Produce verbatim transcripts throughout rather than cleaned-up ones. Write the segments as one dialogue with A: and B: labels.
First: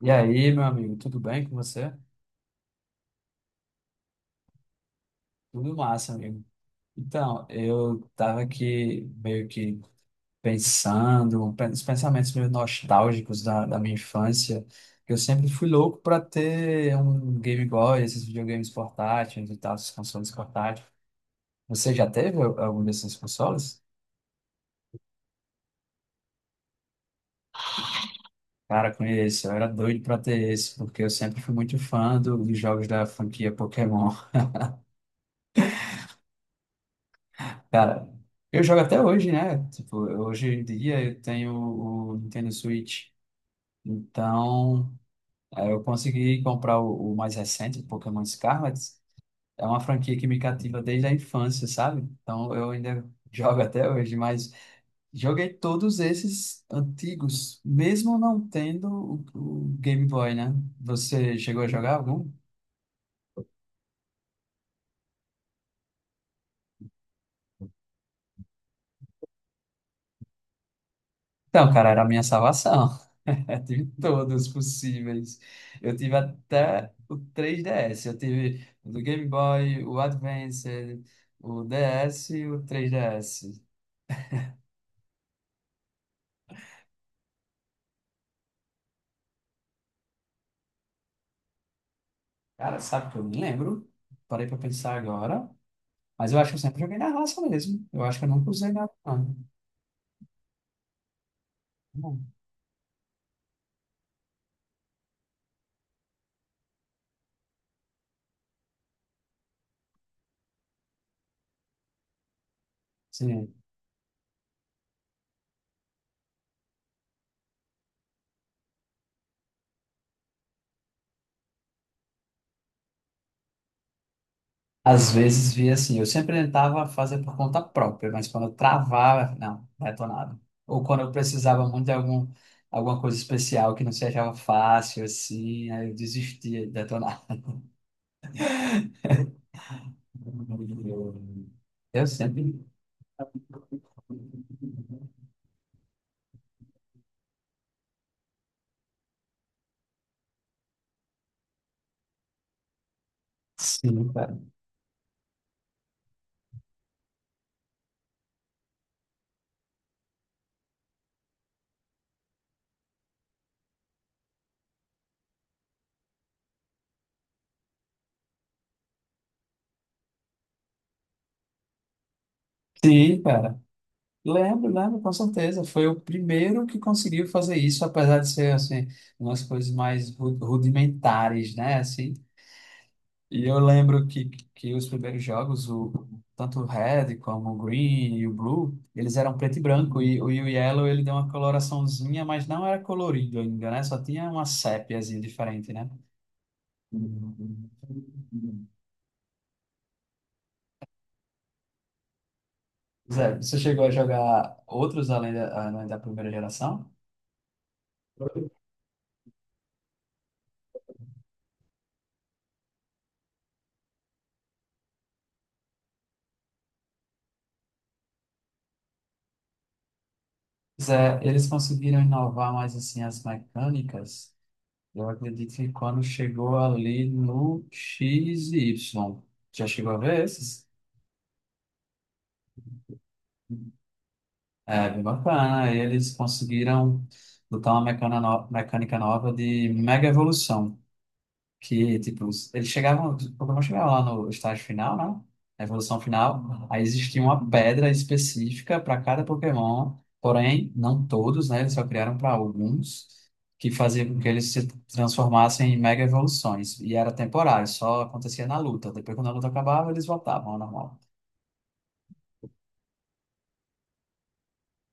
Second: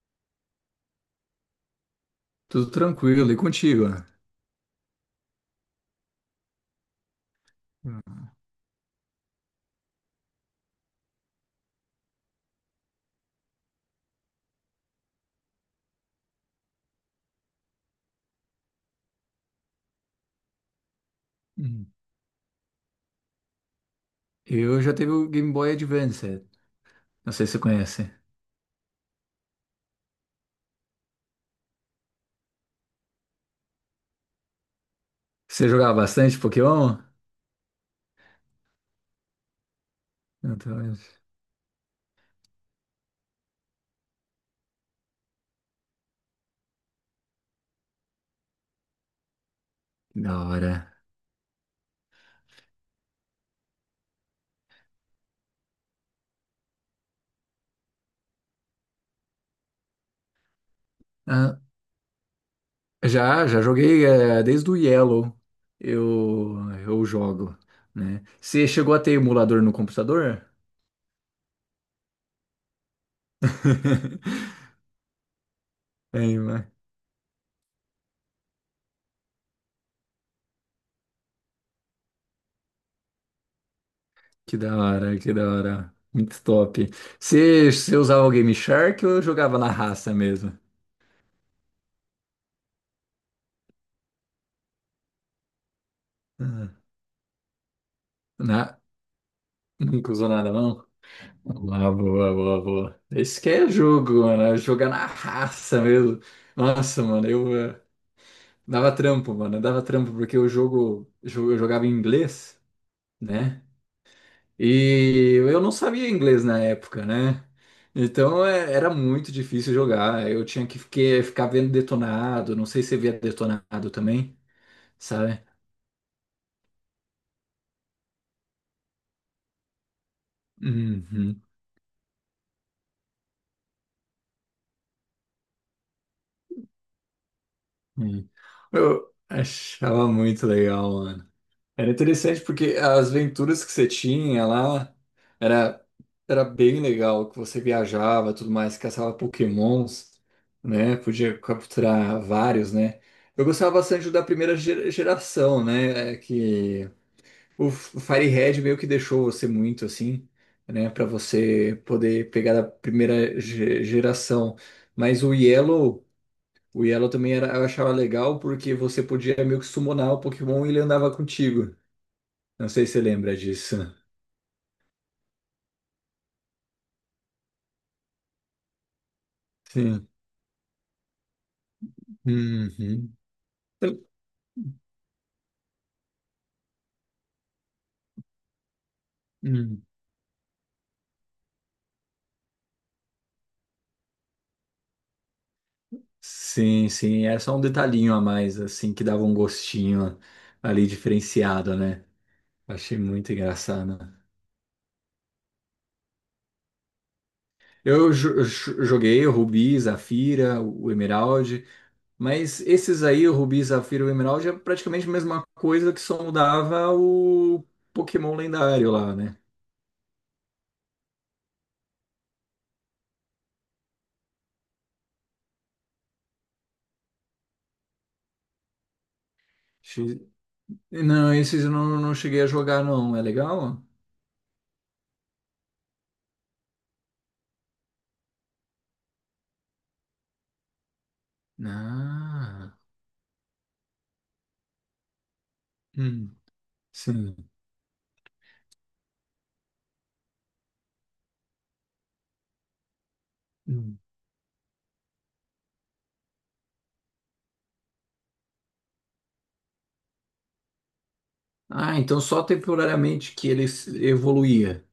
A: E aí, meu amigo, tudo bem com você?
B: Tudo tranquilo, e contigo, né?
A: Tudo massa, amigo. Então, eu tava aqui meio que pensando, pen- os pensamentos meio nostálgicos da, da minha infância, que eu sempre fui louco para ter um Game Boy, esses videogames portáteis e tal, esses consoles portáteis.
B: Hum.
A: Você já teve al- algum desses consoles?
B: Eu já teve o Game Boy Advance, não sei se você conhece.
A: Cara, conheço, eu era doido para ter esse, porque eu sempre fui muito fã do- dos jogos da franquia Pokémon.
B: Você jogava bastante Pokémon?
A: Cara, eu jogo até hoje, né? Tipo, hoje em
B: Então,
A: dia eu tenho o Nintendo Switch. Então, eh, eu consegui comprar o, o mais recente, o Pokémon Scarlet. É uma franquia
B: que
A: que me
B: da
A: cativa
B: hora.
A: desde a infância, sabe? Então, eu ainda jogo até hoje, mas joguei todos esses antigos, mesmo não tendo o, o Game Boy, né? Você
B: Ah,
A: chegou a jogar algum?
B: já, já joguei eh, desde o Yellow, eu, eu jogo, né? Você chegou a ter emulador no computador?
A: Então, cara, era a minha salvação. Eu tive todos possíveis. Eu tive
B: Tem, né?
A: até o três D S. Eu tive o do Game Boy, o Advance, o D S e o três D S.
B: Que da hora, que da hora. Muito top. Você, você usava o Game Shark ou jogava na raça mesmo?
A: Cara, sabe que eu me lembro? Parei pra pensar agora. Mas eu acho que eu
B: Ah,
A: sempre joguei na raça mesmo. Eu acho que eu nunca usei
B: Na,
A: nada. não.
B: nunca usou nada, não? Boa,
A: Não.
B: boa, boa, boa. Esse que é jogo, mano. É jogar na raça mesmo. Nossa, mano, eu eh, dava trampo, mano. Eu Dava trampo porque o jogo, jo- eu jogava em inglês,
A: Sim.
B: né? E eu não sabia inglês na época, né? Então eh, era muito difícil jogar. Eu tinha que fique- ficar vendo detonado. Não sei se você via detonado também,
A: Às
B: sabe?
A: vezes via assim, eu sempre tentava fazer por conta própria, mas quando eu travava, não, detonado. Ou quando eu
B: Uhum,
A: precisava muito de algum, alguma coisa especial que não se achava fácil, assim, aí eu desistia de detonar.
B: uhum. Eu achava muito legal, mano. Era
A: Eu
B: interessante
A: sempre.
B: porque as aventuras que você tinha lá era, era bem legal, que você viajava, tudo mais, caçava Pokémons, né? Podia capturar vários, né? Eu gostava
A: Sim,
B: bastante da
A: cara.
B: primeira ge- geração, né? É que o F- Fire Red meio que deixou você muito assim, né? Para você poder pegar da primeira ge- geração. Mas o Yellow, o Yellow também era, eu achava legal porque você podia meio que summonar o Pokémon e ele andava contigo. Não sei se você
A: Sim,
B: lembra
A: cara.
B: disso.
A: Lembro, lembro, com certeza. Foi o primeiro que conseguiu fazer isso, apesar de ser, assim, umas coisas
B: Sim.
A: mais ru- rudimentares, né? Assim,
B: Uhum.
A: e eu lembro que, que os primeiros jogos, o, tanto o Red como o Green e o Blue, eles eram preto e
B: Hum.
A: branco, e, o- e o Yellow ele deu uma coloraçãozinha, mas não era colorido ainda, né? Só tinha uma sépiazinha diferente, né?
B: Sim, sim. É só um detalhinho a mais, assim, que dava um gostinho ali diferenciado, né? Achei muito
A: Zé, você chegou a
B: engraçado.
A: jogar outros além da, além da primeira geração?
B: Eu jo- jo- joguei o Rubi, Zafira, o Emerald, mas esses aí, o Rubi, Zafira e o Emerald, é praticamente a mesma coisa que só mudava o Pokémon lendário lá, né?
A: Zé, eles conseguiram inovar mais assim as mecânicas. Eu acredito que quando chegou ali no X e Y, já chegou a
B: Achei.
A: ver esses?
B: Não, esses eu não, não cheguei a jogar, não. É legal?
A: É bem bacana. Eles conseguiram botar uma mecana no- mecânica nova de mega evolução. Que, tipo, eles
B: Ah.
A: chegavam, o Pokémon chegava lá no estágio final, né? Na evolução final. Aí existia uma
B: Sim.
A: pedra específica para cada Pokémon. Porém, não todos, né? Eles só criaram para alguns. Que
B: Hum.
A: fazia com que eles se transformassem em mega evoluções. E era temporário, só acontecia na luta. Depois, quando a luta acabava, eles voltavam ao normal.
B: Ah, então só temporariamente que ele se- evoluía.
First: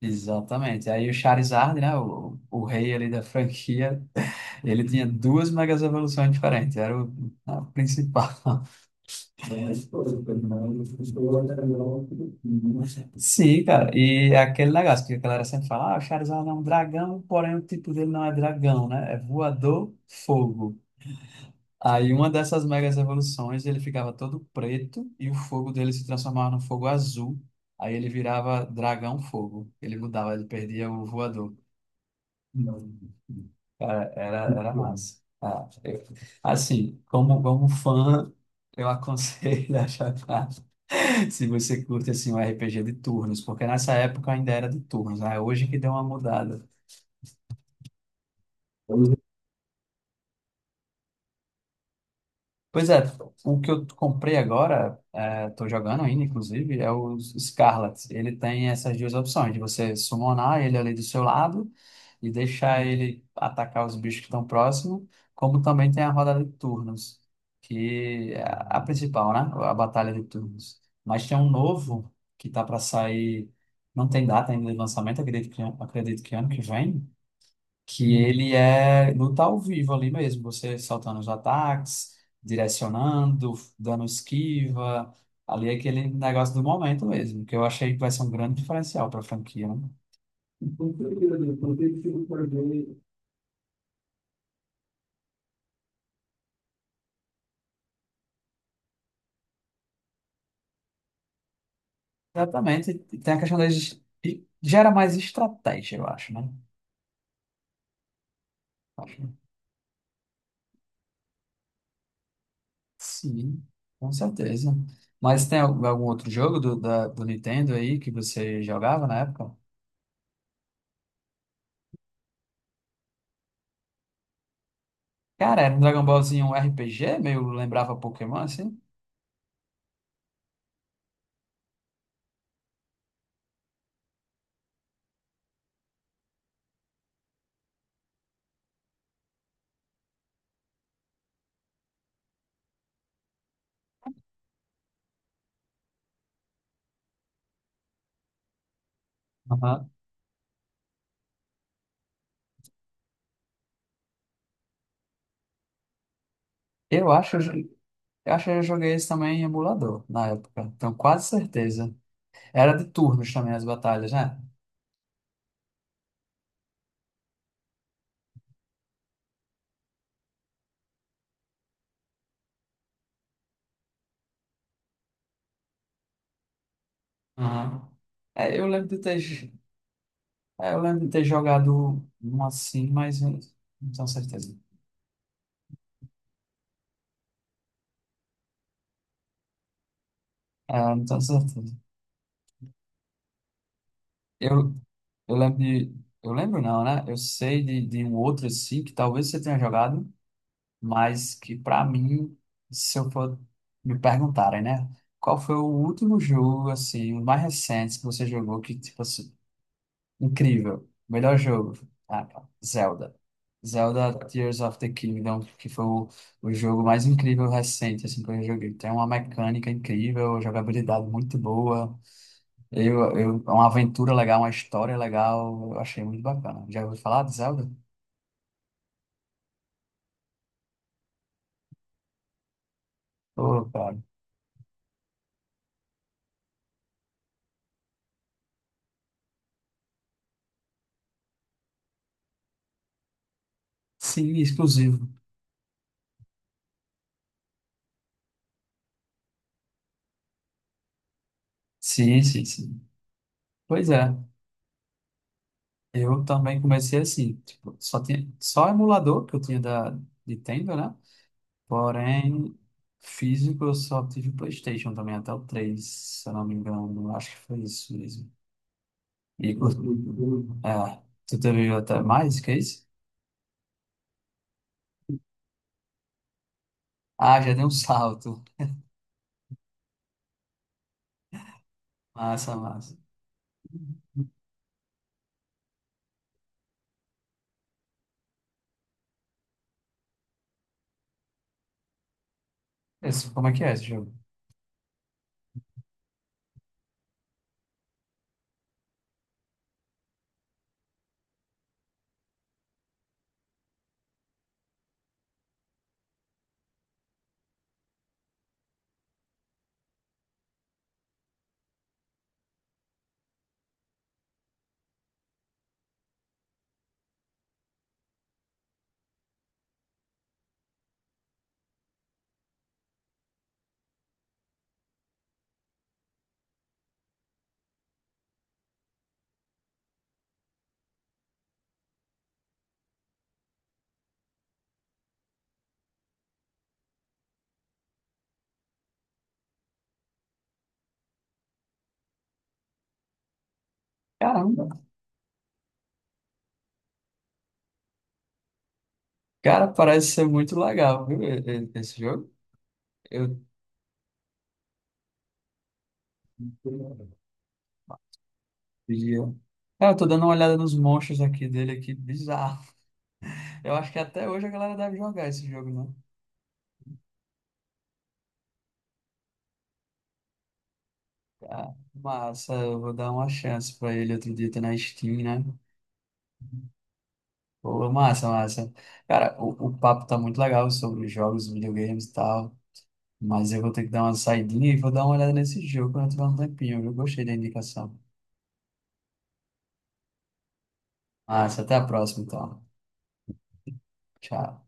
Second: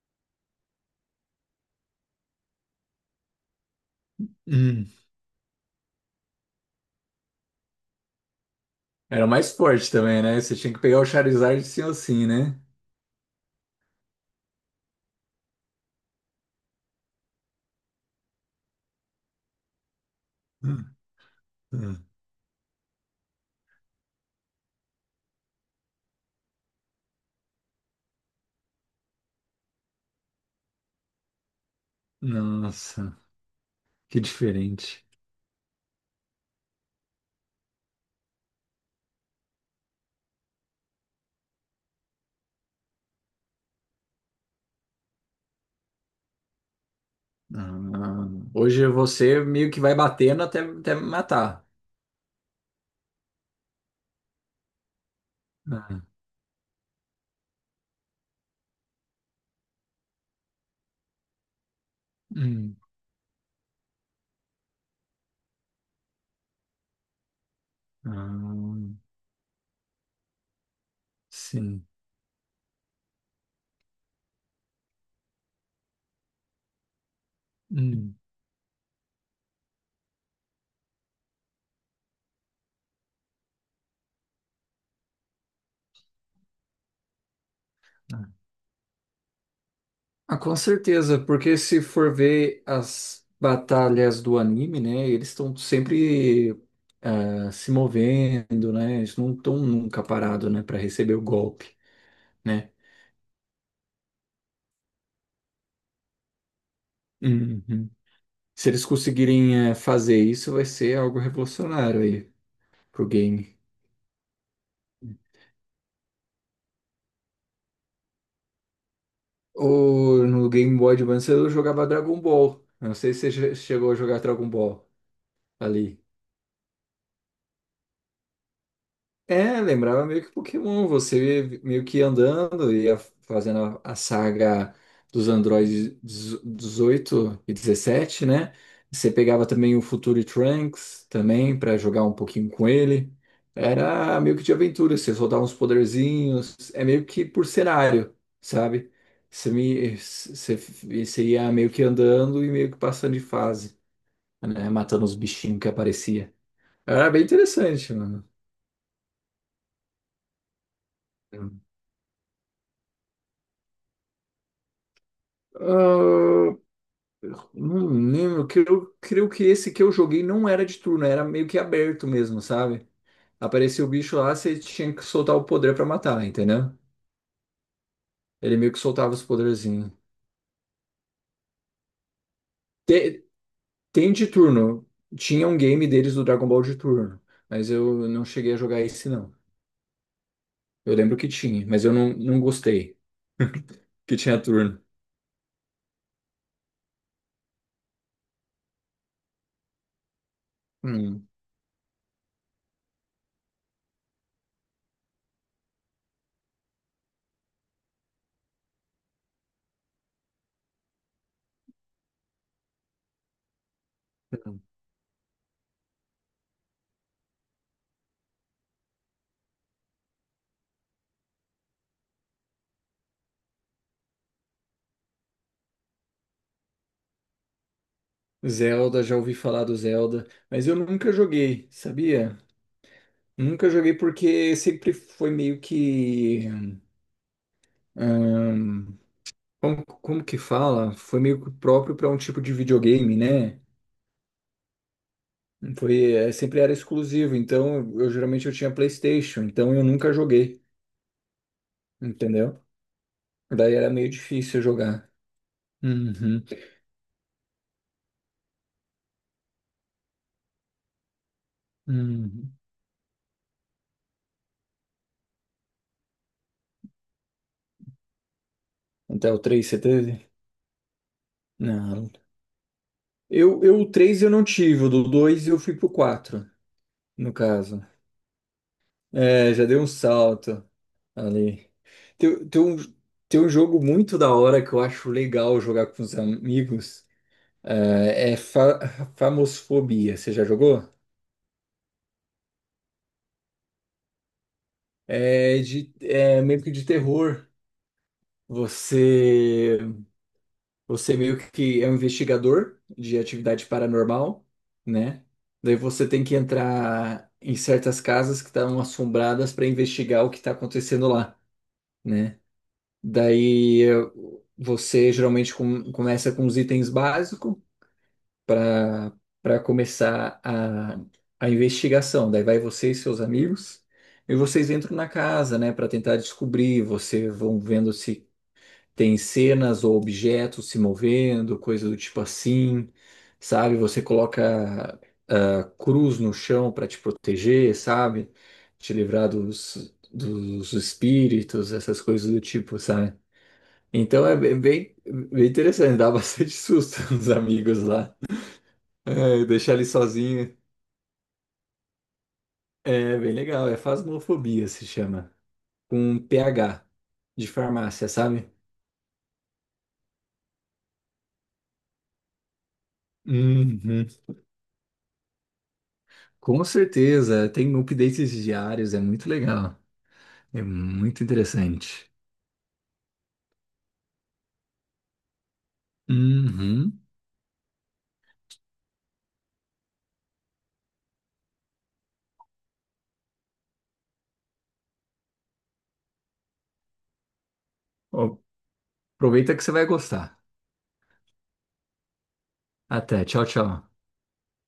A: Exatamente. Aí o Charizard, né, o, o rei ali da franquia, ele
B: Hum.
A: tinha duas megas evoluções diferentes, era o a principal.
B: Era mais forte também, né? Você tinha que pegar o Charizard sim ou sim, né?
A: Sim, cara, e é aquele negócio que a galera sempre fala, ah, o Charizard é um dragão, porém o tipo dele não é dragão, né? É voador, fogo.
B: Hum, hum.
A: Aí uma dessas megas evoluções, ele ficava todo preto e o fogo dele se transformava no fogo azul. Aí ele virava dragão fogo. Ele mudava, ele perdia o voador. Não.
B: Nossa,
A: Cara,
B: que
A: era, era
B: diferente.
A: massa. Ah, eu- assim, como, como fã, eu aconselho a jogar se você curte assim, um R P G de turnos, porque nessa época ainda era de turnos, né? Hoje que deu uma mudada.
B: Ah, hoje você meio que vai batendo até, até me matar.
A: Pois é, o que eu comprei agora, é, tô
B: Ah,
A: jogando ainda, inclusive, é o Scarlet. Ele tem essas duas opções, de você summonar ele ali do seu lado, e
B: Hum.
A: deixar ele atacar os bichos que estão próximos, como também tem a rodada de turnos, que é a
B: Ah,
A: principal, né? A batalha de turnos. Mas tem um
B: sim.
A: novo que tá para sair, não tem data ainda de lançamento, acredito que, acredito que ano que vem, que
B: Hum.
A: ele é luta ao vivo ali mesmo, você soltando os ataques, direcionando, dando esquiva. Ali é aquele negócio do momento mesmo, que eu achei que vai ser um grande diferencial para a franquia. né?
B: Ah, com certeza, porque se for ver as batalhas do anime, né, eles estão sempre ah, se movendo, né, eles não estão nunca parados, né, para receber o golpe, né.
A: Exatamente. E tem a questão da es- e gera mais estratégia, eu acho, né?
B: Uhum. Se eles
A: Acho-
B: conseguirem eh, fazer isso, vai ser algo revolucionário aí pro game.
A: sim, com certeza. Mas tem al- algum outro jogo do, da- do Nintendo aí que você jogava na época?
B: Ou no Game Boy Advance eu jogava Dragon Ball. Eu não sei se você che- chegou a jogar Dragon Ball
A: Cara, era um
B: ali.
A: Dragon Ballzinho, um R P G, meio lembrava Pokémon, assim?
B: É, lembrava meio que Pokémon, você meio que andando, ia fazendo a a saga dos androides dezoito e dezessete, né? Você pegava também o Future Trunks também para jogar um pouquinho com ele. Era meio que de aventura, você soltava uns poderzinhos, é meio que por cenário, sabe? Você,
A: Aham.
B: me, você, você ia meio que andando e meio que passando de fase, né? Matando os bichinhos que aparecia.
A: Eu
B: Era bem
A: acho, eu jo-
B: interessante, mano.
A: eu acho que eu joguei esse também em emulador na época. Tenho quase certeza. Era de turnos também as batalhas, né?
B: Ah, não lembro, que eu creio que esse que eu joguei não era de turno, era meio que aberto mesmo, sabe? Aparecia o bicho lá, você tinha que soltar o poder pra matar, entendeu?
A: Aham.
B: Ele
A: É, eu
B: meio que
A: lembro de
B: soltava
A: ter,
B: os
A: j-
B: poderzinhos.
A: é, eu lembro de ter jogado um assim, mas
B: Te-
A: eu não tenho
B: Tem, de
A: certeza.
B: turno, tinha um game deles do Dragon Ball de turno, mas eu não cheguei a jogar esse não.
A: Ah,
B: Eu
A: não
B: lembro
A: tenho
B: que tinha,
A: certeza.
B: mas eu não, não gostei que tinha
A: Eu,
B: turno.
A: eu lembro de. Eu lembro não, né? Eu sei de, de um outro assim, que talvez você tenha jogado,
B: Hum.
A: mas que pra mim, se eu for me perguntarem, né? Qual foi o último jogo, assim, o mais recente que você jogou que, tipo assim, incrível, melhor jogo? Ah, cara, Zelda. Zelda Tears of the Kingdom, que foi o, o jogo mais incrível recente, assim, que eu joguei. Tem uma mecânica incrível, jogabilidade muito boa. Eu, eu, é uma aventura legal, uma história legal, eu achei muito bacana. Já ouviu falar de Zelda?
B: Zelda, já ouvi falar do Zelda, mas eu nunca joguei, sabia?
A: Ô,
B: Nunca joguei
A: cara.
B: porque sempre foi meio que ahn, como, como que fala? Foi meio que próprio para um tipo de videogame, né?
A: Sim, exclusivo.
B: Foi, é, sempre era exclusivo, então eu geralmente eu tinha PlayStation, então eu nunca joguei,
A: Sim, sim,
B: entendeu?
A: sim.
B: Daí
A: Pois
B: era meio
A: é,
B: difícil jogar.
A: eu
B: Uhum,
A: também comecei assim, tipo, só tinha, só emulador que eu tinha da Nintendo, né?
B: uhum.
A: Porém, físico eu só tive o PlayStation também, até o três se eu não me engano, acho que foi isso mesmo.
B: Até o
A: E,
B: três
A: o-
B: você teve?
A: é, tu teve até
B: Não.
A: mais que isso?
B: Eu, eu, o três eu não tive, o do dois eu fui pro quatro no
A: Ah, já deu um
B: caso.
A: salto.
B: É, já deu um salto ali. Tem,
A: Massa,
B: tem um,
A: massa.
B: tem um jogo muito da hora que eu acho legal jogar com os amigos. Ah, é fa Famosfobia, você já jogou?
A: Esse, como é que é esse jogo?
B: É, de, é meio que de terror. Você, você meio que é um investigador de atividade paranormal, né? Daí você tem que entrar em certas casas que estão assombradas para investigar o que está acontecendo lá, né? Daí eh, você geralmente com- começa com os itens básicos. para Para começar a, a investigação. Daí vai você e seus amigos, e vocês entram na casa, né, para tentar descobrir. Você vão vendo se tem cenas ou objetos se movendo, coisa do tipo assim, sabe? Você coloca ah, cruz no chão para te proteger, sabe? Te livrar dos, dos espíritos, essas coisas do tipo, sabe? Então é bem,
A: Caramba.
B: bem bem interessante, dá bastante susto nos amigos lá. É,
A: Cara,
B: deixar ele
A: parece ser
B: sozinho.
A: muito legal, viu? e- e- Esse jogo.
B: É bem
A: Eu
B: legal, é Phasmofobia se chama. Com P H de farmácia, sabe?
A: pedi. Cara, eu tô dando uma olhada nos monstros aqui dele aqui, bizarro. Eu
B: Uhum.
A: acho que até hoje a galera deve jogar esse jogo, né
B: Com certeza, tem updates diários, é muito legal. É muito
A: Ah,
B: interessante.
A: massa, eu vou dar uma chance pra ele outro dia, tá na Steam, né?
B: Uhum.
A: Pô, massa, massa. Cara, o, o papo tá muito legal sobre jogos, videogames e tal, mas eu vou ter que dar uma saidinha e vou dar uma olhada nesse jogo quando eu tiver um tempinho, eu gostei da indicação.
B: Ó, aproveita que você vai gostar.
A: Massa, até a próxima, então.
B: Até, tchau, tchau.
A: Tchau.